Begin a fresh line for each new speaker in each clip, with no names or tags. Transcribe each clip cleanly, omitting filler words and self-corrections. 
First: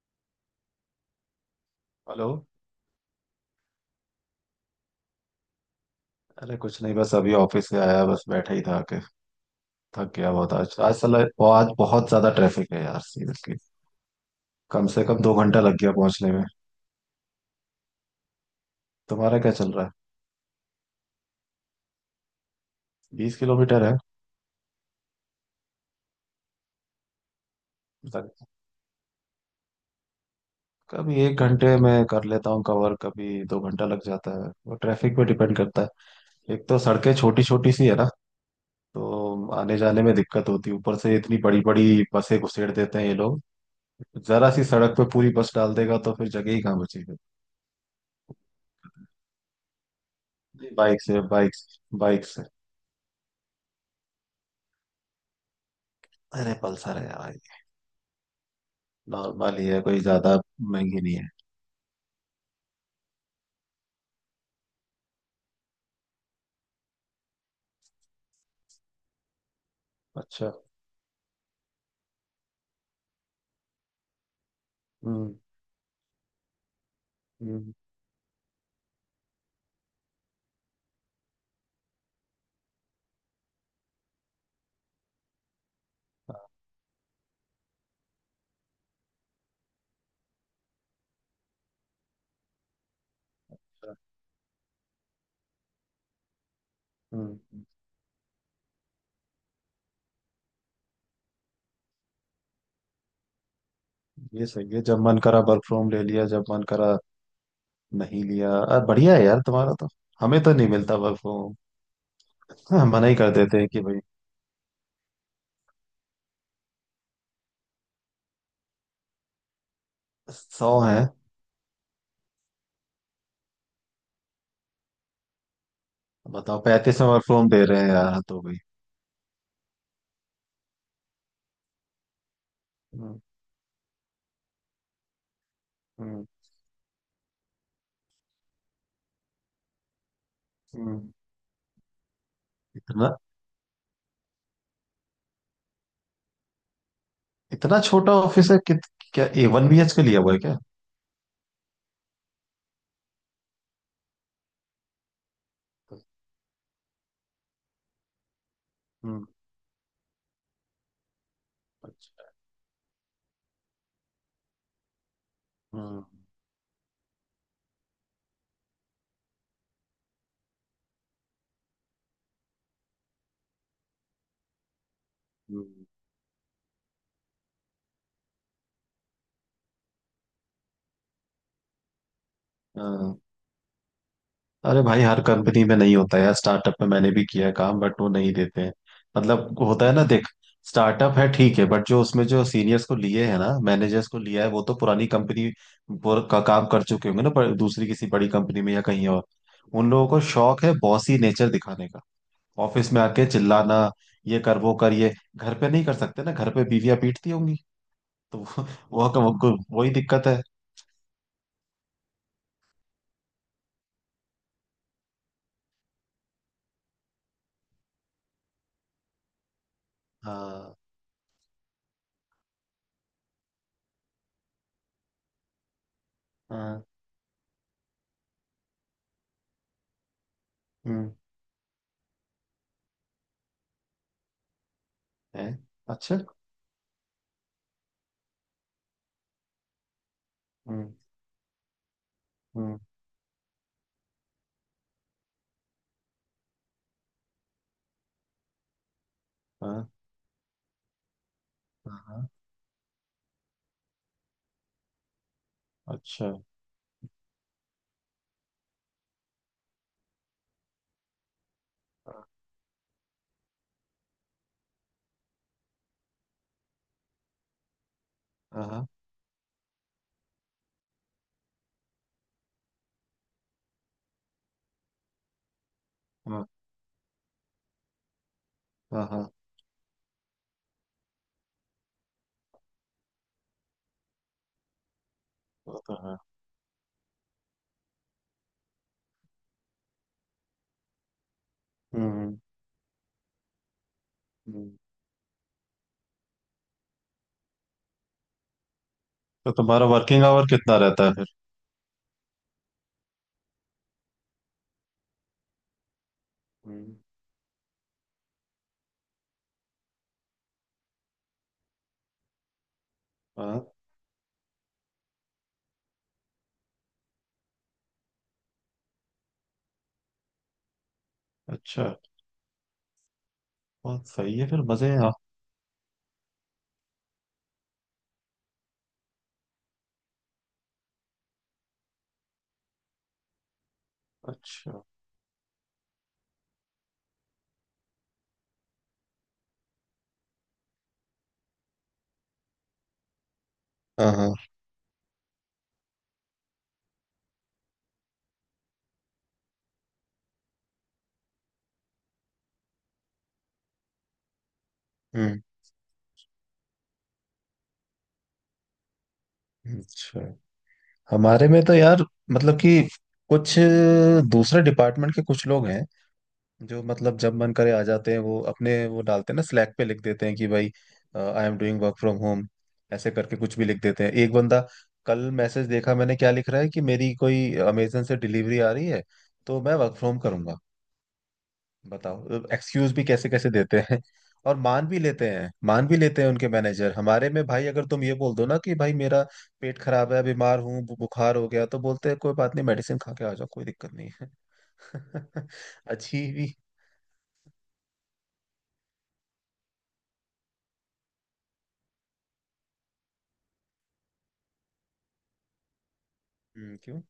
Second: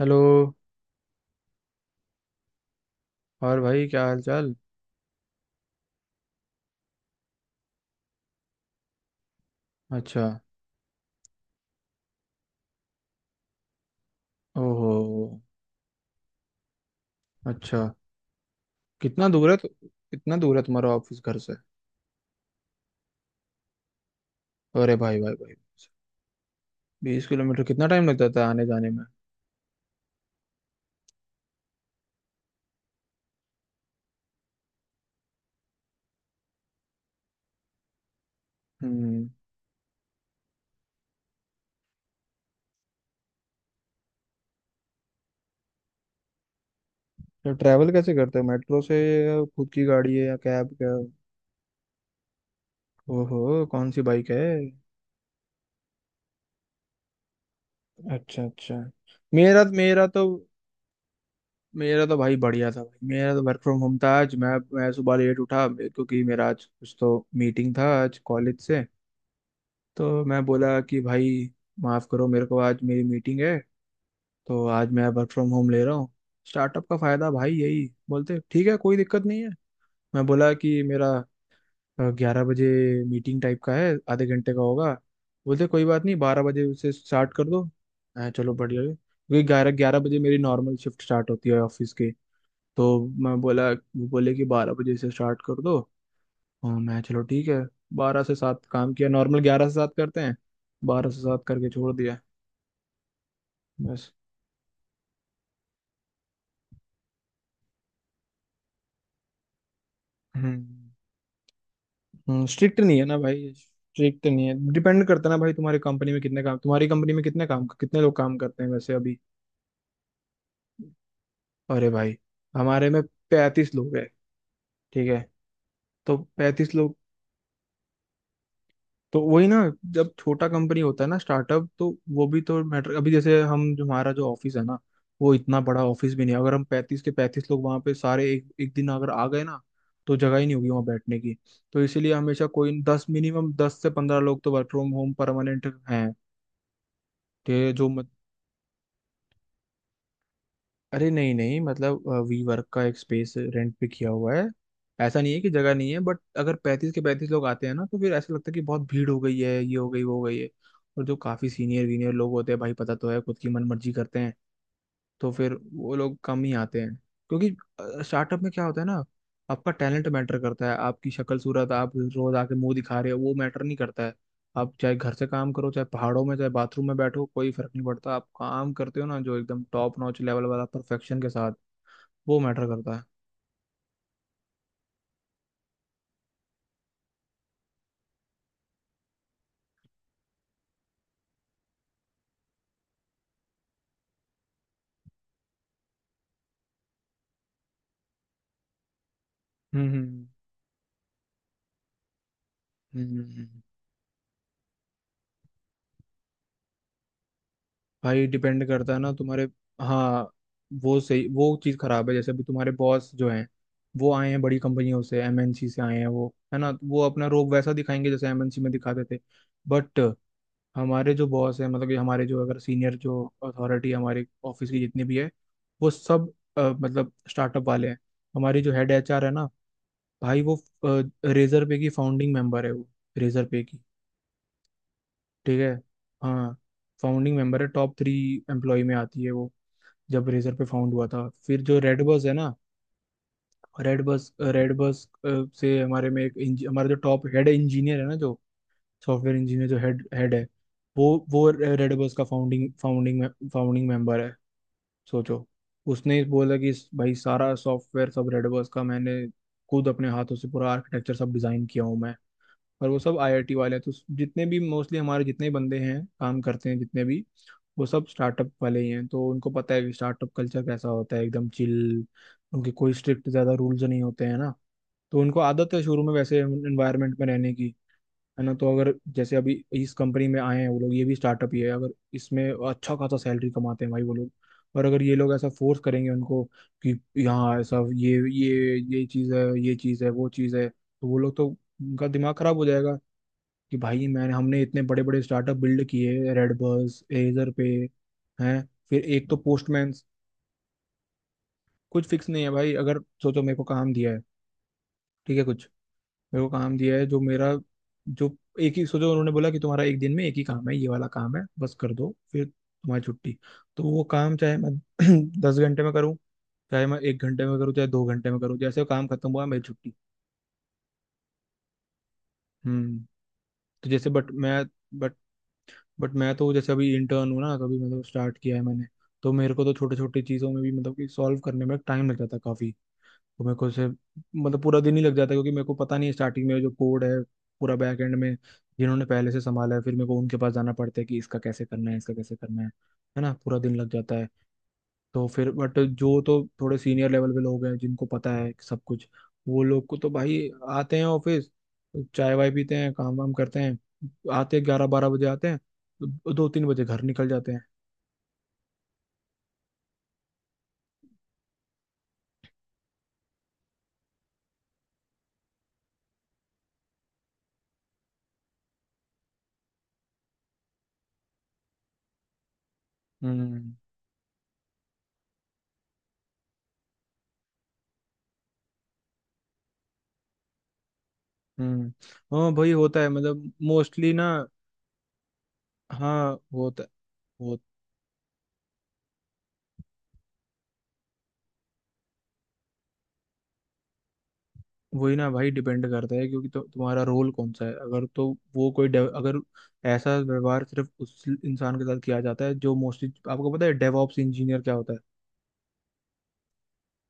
Hello.
Hello.
और भाई क्या हाल चाल?
अरे कुछ नहीं, बस अभी ऑफिस से आया, बस बैठा ही था के थक
अच्छा।
गया बहुत आज आज साला आज बहुत ज्यादा ट्रैफिक है यार, सीरियसली। कम से कम
ओहो।
2 घंटा लग गया पहुंचने में।
अच्छा,
तुम्हारा क्या चल रहा है?
कितना दूर है तुम्हारा ऑफिस घर से?
20 किलोमीटर है।
अरे भाई भाई भाई, 20 किलोमीटर कितना टाइम लगता
लग-
था आने जाने में?
कभी 1 घंटे में कर लेता हूँ कवर, कभी 2 घंटा लग जाता है। वो ट्रैफिक पे डिपेंड करता है। एक तो सड़कें छोटी छोटी सी है ना,
हम्म।
तो आने जाने में दिक्कत होती है। ऊपर से इतनी बड़ी बड़ी बसें घुसेड़ देते हैं ये लोग। जरा सी सड़क पे पूरी बस डाल देगा तो फिर जगह ही कहाँ बचेगी।
तो ट्रैवल कैसे करते हो, मेट्रो से या खुद की गाड़ी है या कैब क्या?
बाइक से, बाइक बाइक।
ओहो। कौन सी बाइक है?
अरे पल्सर है भाई।
अच्छा अच्छा।
नॉर्मल
मेरा
ही है, कोई ज्यादा महंगी नहीं है।
मेरा तो भाई बढ़िया था भाई। मेरा तो वर्क फ्रॉम होम था आज। मैं सुबह लेट उठा क्योंकि मेरा आज कुछ तो मीटिंग था आज कॉलेज से। तो मैं
अच्छा।
बोला कि भाई माफ़ करो मेरे को, आज मेरी मीटिंग है, तो आज मैं वर्क
हम्म।
फ्रॉम होम ले रहा हूँ। स्टार्टअप का फ़ायदा भाई,
हम्म।
यही बोलते ठीक है कोई दिक्कत नहीं है। मैं बोला कि मेरा 11 बजे मीटिंग टाइप का है, आधे घंटे का होगा। बोलते कोई बात नहीं 12 बजे से स्टार्ट कर दो। मैं चलो बढ़िया है क्योंकि ग्यारह ग्यारह बजे मेरी नॉर्मल शिफ्ट स्टार्ट होती है ऑफिस की। तो मैं बोला,
अच्छा,
वो बोले कि 12 बजे से स्टार्ट कर दो। हाँ मैं चलो
हम्म।
ठीक है।
हम्म।
12 से 7 काम किया, नॉर्मल 11 से 7 करते हैं, 12 से 7 करके छोड़ दिया बस।
ये सही है, जब मन करा वर्क फ्रॉम ले लिया, जब मन करा नहीं लिया। अरे बढ़िया है यार तुम्हारा तो, हमें तो नहीं
हम्म।
मिलता वर्क फ्रॉम होम।
स्ट्रिक्ट
हाँ,
नहीं है
मना ही
ना
कर
भाई,
देते हैं कि भाई।
स्ट्रिक्ट नहीं है, डिपेंड करता है ना भाई, तुम्हारी कंपनी में कितने लोग काम करते हैं वैसे अभी?
100 है।
अरे भाई, हमारे में 35 लोग हैं, ठीक है? तो
बताओ,
35 लोग।
35 में वर्क फ्रॉम दे रहे हैं यार, तो भाई।
तो वही ना, जब छोटा कंपनी होता है ना स्टार्टअप, तो वो भी तो मैटर। अभी
हम्म।
जैसे हम जो हमारा जो ऑफिस है ना, वो इतना बड़ा ऑफिस भी
हम्म।
नहीं है। अगर हम 35 के 35 लोग वहां पे सारे 1 1 दिन अगर आ गए ना, तो जगह ही नहीं होगी वहां
हम्म।
बैठने की। तो इसीलिए हमेशा कोई दस
इतना?
मिनिमम दस से पंद्रह लोग तो वर्क फ्रॉम होम परमानेंट हैं। ये
इतना
जो,
छोटा ऑफिस है? कित क्या 1 BHK लिया हुआ है क्या?
अरे नहीं नहीं मतलब, वी वर्क का एक स्पेस रेंट पे किया हुआ है। ऐसा नहीं है कि जगह नहीं है, बट अगर 35 के 35 लोग आते हैं ना तो फिर ऐसा लगता है कि बहुत भीड़ हो
हम्म।
गई है, ये हो गई वो हो गई है। और जो काफी सीनियर वीनियर
अच्छा।
लोग होते हैं भाई, पता तो है, खुद की मन मर्जी करते हैं। तो फिर वो
हम्म।
लोग कम ही आते हैं। क्योंकि स्टार्टअप में क्या होता है ना, आपका टैलेंट मैटर करता है। आपकी शक्ल सूरत आप रोज आके मुंह दिखा रहे हो, वो मैटर नहीं करता है। आप चाहे घर से काम करो, चाहे
हम्म,
पहाड़ों में, चाहे बाथरूम में बैठो, कोई फर्क नहीं पड़ता। आप काम करते हो ना जो एकदम टॉप नॉच लेवल वाला परफेक्शन के साथ, वो मैटर करता है।
हाँ। अरे भाई हर कंपनी में नहीं होता यार। स्टार्टअप में मैंने भी किया है काम, बट वो नहीं देते हैं। मतलब होता है ना, देख, स्टार्टअप है ठीक है, बट जो उसमें जो सीनियर्स को लिए है ना, मैनेजर्स को लिया है, वो तो पुरानी कंपनी का काम कर चुके होंगे ना, पर दूसरी किसी बड़ी कंपनी में या कहीं और।
हम्म
उन लोगों को
हम्म,
शौक है बॉसी नेचर दिखाने का, ऑफिस में आके
हम्म।
चिल्लाना ये कर वो कर। ये घर पे नहीं कर सकते ना, घर पे बीवियां पीटती होंगी।
भाई
तो
डिपेंड करता है
वो
ना
वो,
तुम्हारे।
वो वही दिक्कत
हाँ,
है।
वो सही, वो चीज़ खराब है। जैसे अभी तुम्हारे बॉस जो हैं, वो आए हैं बड़ी कंपनियों से, एमएनसी से आए हैं वो, है ना? तो वो अपना रोब वैसा दिखाएंगे जैसे एमएनसी में दिखाते थे। बट
हाँ।
हमारे जो बॉस है, मतलब कि हमारे जो, अगर सीनियर, जो अथॉरिटी हमारे ऑफिस की जितनी भी है, वो सब
हाँ।
मतलब स्टार्टअप वाले हैं। हमारी जो हेड एचआर है ना भाई, वो
हम्म।
रेजर पे की फाउंडिंग मेंबर है वो, रेजर पे की,
है।
ठीक है?
अच्छा।
हाँ, फाउंडिंग मेंबर है, टॉप 3 एम्प्लॉय में आती है वो, जब रेजर पे फाउंड
हम्म।
हुआ था। फिर जो रेड बस है ना,
हम्म।
रेड बस से हमारे में एक हमारा जो टॉप हेड इंजीनियर है ना, जो सॉफ्टवेयर इंजीनियर, जो
हाँ।
हेड हेड है, वो रेड
हाँ,
बस का
हाँ।
फाउंडिंग फाउंडिंग फाउंडिंग मेंबर है, सोचो। उसने
अच्छा।
बोला कि भाई सारा सॉफ्टवेयर सब रेड बस का मैंने खुद अपने हाथों से पूरा आर्किटेक्चर सब डिजाइन किया हूँ मैं।
हाँ।
पर वो सब आईआईटी वाले हैं। तो जितने भी मोस्टली हमारे जितने बंदे हैं काम करते हैं जितने भी, वो सब स्टार्टअप वाले
हाँ।
ही हैं। तो उनको पता है कि स्टार्टअप कल्चर कैसा होता है, एकदम चिल। उनके कोई स्ट्रिक्ट ज़्यादा रूल्स नहीं होते हैं ना। तो उनको आदत है शुरू में वैसे
हाँ।
एनवायरनमेंट में रहने की, है ना? तो अगर
हाँ, हाँ,
जैसे अभी इस कंपनी में आए हैं वो लोग, ये भी स्टार्टअप ही है। अगर इसमें अच्छा खासा सैलरी कमाते हैं भाई वो लोग, और अगर ये लोग ऐसा
वो
फोर्स
तो
करेंगे
है।
उनको कि यहाँ ऐसा ये चीज़ है, ये चीज़ है, वो चीज़ है, तो वो लोग तो, उनका
हम्म।
दिमाग
हम्म।
खराब हो जाएगा कि भाई मैंने हमने
हम्म।
इतने बड़े बड़े स्टार्टअप बिल्ड किए, रेडबर्स एजर पे हैं, फिर एक तो
तो तुम्हारा
पोस्टमैन।
वर्किंग आवर कितना रहता है फिर?
कुछ फिक्स नहीं है भाई। अगर सोचो मेरे को काम दिया है, ठीक है, कुछ, मेरे को काम
हम्म।
दिया है जो मेरा जो एक ही, सोचो उन्होंने बोला कि तुम्हारा एक दिन में एक ही काम है, ये वाला काम है, बस कर दो फिर तुम्हारी छुट्टी।
हाँ।
तो वो काम चाहे मैं 10 घंटे में करूँ, चाहे मैं 1 घंटे में करूँ, चाहे 2 घंटे में करूँ, जैसे काम खत्म हुआ मेरी छुट्टी।
अच्छा।
हम्म। तो
बहुत
जैसे बट
सही है,
मैं
फिर मजे हैं
बट
आप।
तो जैसे अभी इंटर्न हूँ ना, कभी मतलब स्टार्ट किया है मैंने, तो मेरे को तो छोटे छोटे चीज़ों में भी मतलब कि सॉल्व करने में टाइम लग जाता है काफ़ी। तो मेरे को से मतलब पूरा
अच्छा।
दिन ही लग जाता है, क्योंकि मेरे को पता नहीं है स्टार्टिंग में जो कोड है पूरा बैक एंड में, जिन्होंने पहले से संभाला है। फिर मेरे को उनके पास जाना पड़ता है कि इसका कैसे करना है, इसका कैसे करना है ना? पूरा दिन लग
हाँ।
जाता है।
हाँ।
तो फिर बट जो तो थोड़े सीनियर लेवल पे लोग हैं जिनको पता है सब कुछ, वो लोग को तो भाई आते हैं ऑफिस, चाय वाय पीते हैं, काम वाम करते हैं, आते 11-12 बजे
हम्म।
आते हैं, 2-3 बजे घर निकल जाते हैं।
अच्छा, हमारे में तो यार, मतलब कि कुछ दूसरे डिपार्टमेंट के कुछ लोग हैं जो, मतलब जब मन करे आ जाते हैं। वो अपने वो डालते हैं ना, स्लैक पे लिख देते हैं कि भाई I am doing work from home, ऐसे करके कुछ भी
हम्म
लिख देते हैं। एक बंदा, कल मैसेज देखा मैंने, क्या लिख रहा है कि मेरी कोई अमेजन से डिलीवरी आ रही है तो मैं वर्क फ्रॉम करूंगा।
हम्म।
बताओ,
हाँ भाई
एक्सक्यूज
होता
भी
है,
कैसे कैसे
मतलब
देते हैं।
मोस्टली ना,
और मान भी लेते हैं, मान भी लेते हैं
हाँ
उनके
होता है।
मैनेजर। हमारे में
वो
भाई अगर तुम ये बोल दो ना कि भाई मेरा पेट खराब है, बीमार हूँ, बुखार हो गया, तो बोलते हैं कोई बात नहीं, मेडिसिन खा के आ जाओ, कोई दिक्कत नहीं है।
वही ना भाई, डिपेंड करता
अच्छी
है, क्योंकि
भी।
तो, तुम्हारा रोल कौन सा है अगर तो, वो कोई अगर ऐसा व्यवहार सिर्फ उस इंसान के साथ किया जाता है जो मोस्टली, आपको पता है डेवऑप्स इंजीनियर क्या होता है?
क्यों?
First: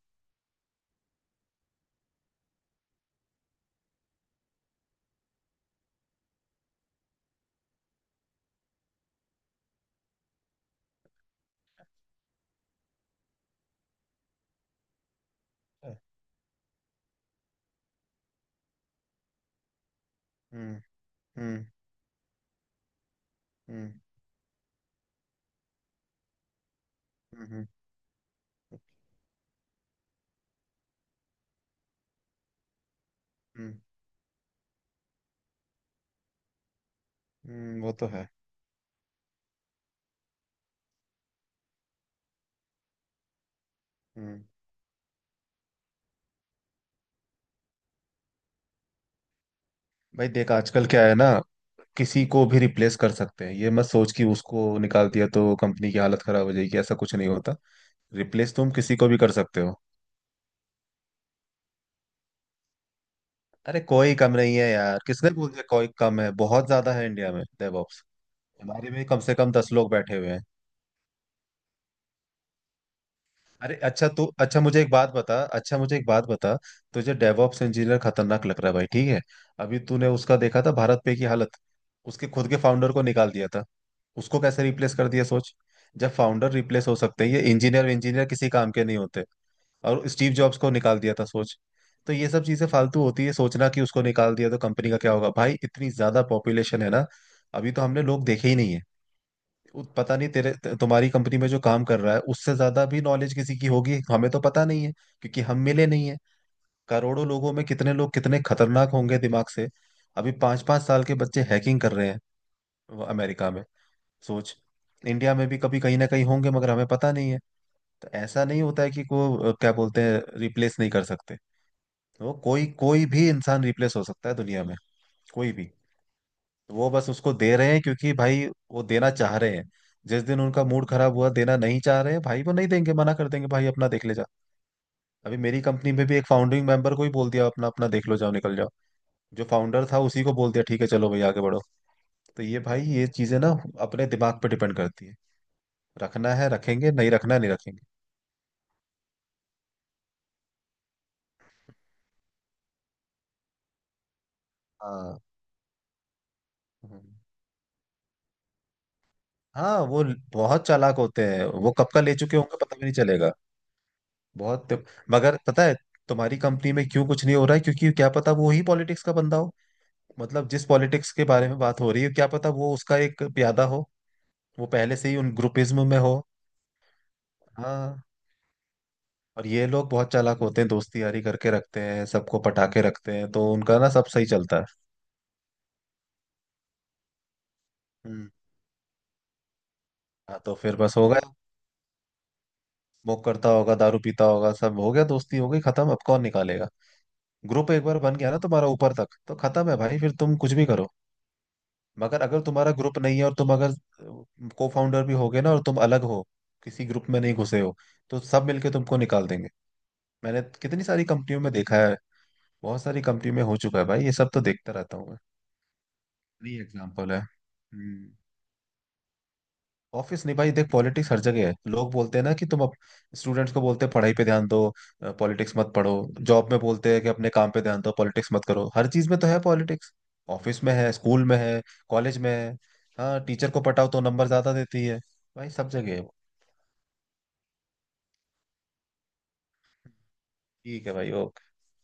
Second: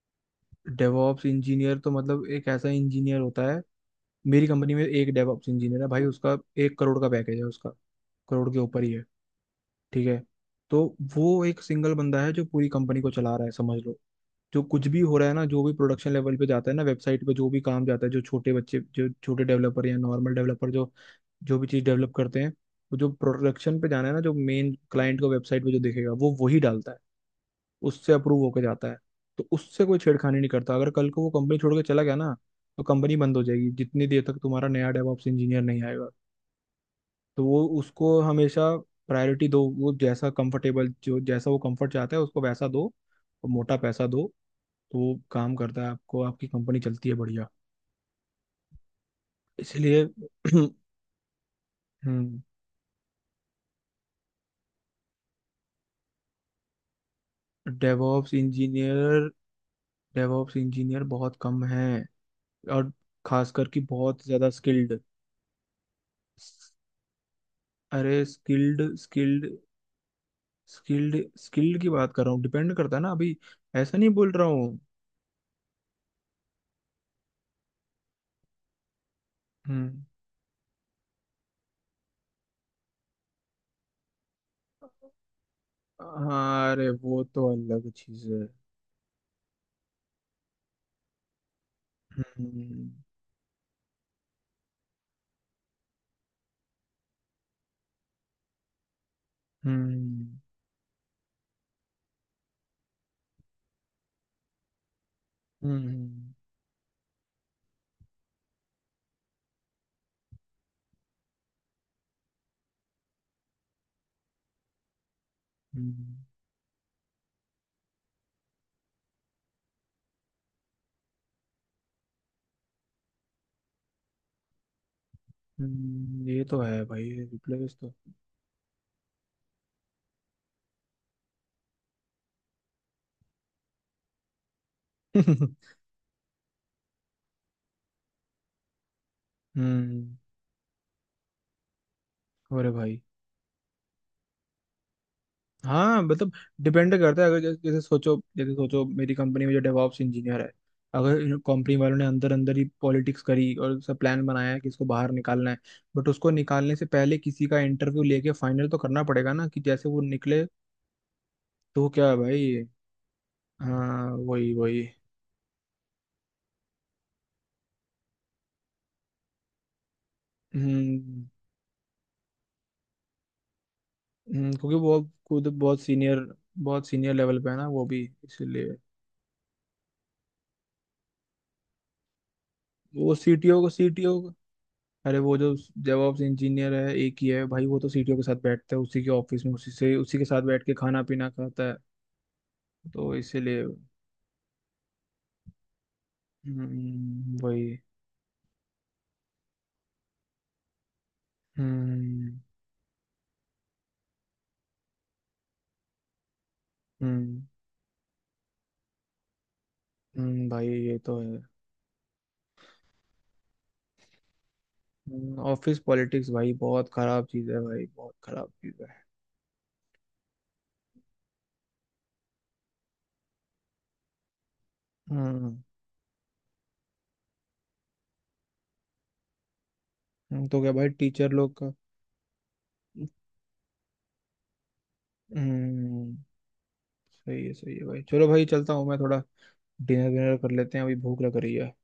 डेवॉप्स इंजीनियर तो मतलब एक ऐसा इंजीनियर होता है, मेरी कंपनी में एक डेवॉप्स इंजीनियर है भाई, उसका 1 करोड़ का पैकेज है उसका, करोड़ के ऊपर ही है, ठीक है? तो वो एक सिंगल बंदा है जो पूरी कंपनी को चला रहा है समझ लो। जो कुछ भी हो रहा है ना, जो भी प्रोडक्शन लेवल पे जाता है ना, वेबसाइट पे जो भी काम जाता है, जो छोटे बच्चे, जो छोटे डेवलपर या नॉर्मल डेवलपर
हम्म।
जो जो
हम्म।
भी चीज़ डेवलप करते हैं, वो जो प्रोडक्शन पे
हम्म।
जाना है ना, जो मेन क्लाइंट को वेबसाइट पे जो दिखेगा वो वही डालता है,
हम्म। हम्म।
उससे अप्रूव होकर जाता है। तो उससे कोई छेड़खानी नहीं करता। अगर कल को वो कंपनी छोड़ के चला गया ना, तो कंपनी बंद हो जाएगी
हम्म।
जितनी देर तक तुम्हारा नया डेवऑप्स इंजीनियर नहीं आएगा। तो वो
वो तो
उसको
है।
हमेशा प्रायोरिटी दो, वो जैसा कंफर्टेबल, जो जैसा वो कंफर्ट चाहता है उसको वैसा दो, और मोटा पैसा दो।
हम्म।
तो वो काम करता है, आपको आपकी कंपनी चलती है बढ़िया। इसलिए
भाई देख, आजकल क्या है ना, किसी को भी रिप्लेस कर सकते हैं। ये मत सोच कि उसको निकाल दिया तो कंपनी की हालत खराब हो जाएगी, ऐसा कुछ नहीं होता।
डेवऑप्स
रिप्लेस तुम किसी को भी
इंजीनियर
कर सकते हो।
डेवऑप्स इंजीनियर बहुत कम हैं, और खासकर कि
अरे कोई
बहुत
कम
ज़्यादा
नहीं है यार,
स्किल्ड।
किसने बोल दिया कोई कम है? बहुत ज्यादा है इंडिया में डेवऑप्स।
अरे स्किल्ड
हमारे में कम से कम 10 लोग बैठे हुए हैं।
स्किल्ड की बात कर रहा हूँ, डिपेंड करता है ना अभी।
अरे
ऐसा
अच्छा,
नहीं
तो
बोल रहा
अच्छा
हूँ।
मुझे एक बात बता, अच्छा मुझे एक बात बता, तुझे डेवऑप्स इंजीनियर खतरनाक लग रहा है भाई, ठीक है। अभी
हम्म।
तूने उसका देखा था भारत पे की हालत, उसके खुद के फाउंडर को निकाल दिया था। उसको कैसे रिप्लेस कर दिया सोच। जब फाउंडर
हाँ, अरे
रिप्लेस हो
वो
सकते हैं, ये
तो
इंजीनियर
अलग चीज
इंजीनियर
है।
किसी काम के नहीं होते। और स्टीव जॉब्स को निकाल दिया था, सोच। तो ये सब चीजें
हम्म
फालतू होती है, सोचना कि उसको निकाल दिया तो कंपनी का क्या होगा। भाई इतनी ज्यादा पॉपुलेशन है ना, अभी तो हमने लोग देखे ही नहीं है। वो पता नहीं,
हम्म
तुम्हारी कंपनी में जो काम कर रहा है उससे ज्यादा भी नॉलेज किसी की होगी, हमें तो पता नहीं है, क्योंकि हम
हम्म
मिले नहीं है।
हम्म,
करोड़ों लोगों में कितने लोग कितने खतरनाक होंगे दिमाग से। अभी 5 5 साल के बच्चे हैकिंग कर रहे हैं वो अमेरिका में, सोच। इंडिया में भी कभी कहीं ना
हम्म,
कहीं होंगे, मगर हमें पता नहीं है। तो ऐसा नहीं होता है कि क्या बोलते हैं, रिप्लेस नहीं कर सकते। वो कोई कोई भी इंसान रिप्लेस हो सकता है दुनिया में, कोई भी।
ये तो
तो
है
वो बस
भाई,
उसको दे रहे
रिप्लेस
हैं
तो।
क्योंकि भाई वो देना चाह रहे हैं। जिस दिन उनका मूड खराब हुआ, देना नहीं चाह रहे हैं भाई, वो नहीं देंगे, मना कर देंगे भाई। अपना देख ले जा। अभी मेरी कंपनी में भी एक फाउंडिंग मेंबर को ही बोल दिया, अपना अपना देख लो, जाओ निकल जाओ। जो फाउंडर था
हम्म।
उसी को बोल दिया ठीक है, चलो भाई आगे बढ़ो। तो ये
अरे
भाई,
भाई,
ये चीजें ना अपने दिमाग पर डिपेंड करती है।
हाँ मतलब।
रखना है रखेंगे,
डिपेंड
नहीं
करता है
रखना
अगर
है, नहीं
जैसे जैसे
रखेंगे।
सोचो, मेरी कंपनी में जो डेवॉप्स इंजीनियर है, अगर कंपनी वालों ने अंदर अंदर ही पॉलिटिक्स करी और सब प्लान बनाया है कि इसको बाहर
हाँ।
निकालना है, बट उसको निकालने से पहले
हम्म।
किसी का इंटरव्यू लेके फाइनल तो करना पड़ेगा ना, कि
हाँ,
जैसे वो निकले।
बहुत चालाक होते हैं, वो
तो
कब का
क्या
ले
है
चुके
भाई।
होंगे, पता भी नहीं चलेगा।
हाँ वही
बहुत।
वही।
मगर पता है तुम्हारी कंपनी में क्यों कुछ नहीं हो रहा है? क्योंकि क्या पता वो ही पॉलिटिक्स का बंदा हो। मतलब जिस पॉलिटिक्स
हम्म
के बारे में बात हो रही है, क्या पता वो उसका एक प्यादा हो, वो
क्योंकि
पहले
वो
से ही उन
खुद बहुत
ग्रुपिज्म में हो।
सीनियर, बहुत सीनियर लेवल पे है ना वो भी,
हाँ,
इसीलिए।
और ये लोग बहुत चालाक होते हैं, दोस्ती यारी करके रखते हैं, सबको पटाके
वो
रखते हैं, तो
सीटीओ को
उनका ना सब
सीटीओ
सही चलता है।
अरे वो जो डेवऑप्स इंजीनियर है एक ही है भाई, वो तो सीटीओ के
हम्म।
साथ बैठता है उसी के ऑफिस में, उसी के
हाँ
साथ
तो
बैठ के
फिर बस
खाना
हो
पीना
गया।
खाता है। तो
स्मोक करता
इसीलिए।
होगा, दारू पीता होगा, सब हो गया, दोस्ती हो गई, खत्म। अब कौन निकालेगा?
वही।
ग्रुप एक बार बन गया ना तुम्हारा ऊपर तक, तो खत्म है भाई, फिर तुम कुछ भी करो। मगर
हम्म
अगर तुम्हारा ग्रुप नहीं है और तुम अगर को फाउंडर भी हो गए ना, और तुम अलग हो, किसी ग्रुप में नहीं
हम्म
घुसे हो, तो सब मिलके तुमको निकाल देंगे। मैंने
भाई
कितनी
ये
सारी
तो
कंपनियों
है।
में देखा है, बहुत सारी कंपनियों में हो चुका है भाई ये सब, तो देखता रहता हूँ मैं।
ऑफिस पॉलिटिक्स भाई
नहीं,
बहुत
एग्जाम्पल है।
खराब चीज है भाई,
हम्म।
बहुत खराब चीज है।
ऑफिस नहीं भाई, देख पॉलिटिक्स हर जगह है। लोग बोलते हैं ना कि तुम अब, स्टूडेंट्स को बोलते हैं पढ़ाई पे ध्यान दो, पॉलिटिक्स
हम्म
मत पढ़ो। जॉब में बोलते हैं कि अपने काम पे ध्यान दो, पॉलिटिक्स मत करो। हर चीज में तो है पॉलिटिक्स।
तो
ऑफिस
क्या
में
भाई,
है, स्कूल
टीचर
में
लोग
है,
का।
कॉलेज में है। हाँ, टीचर को पटाओ तो नंबर ज्यादा देती है। भाई सब जगह है
हम्म।
वो।
सही है भाई, चलो भाई चलता हूँ मैं थोड़ा, डिनर विनर कर लेते हैं
ठीक है
अभी
भाई।
भूख लग रही है।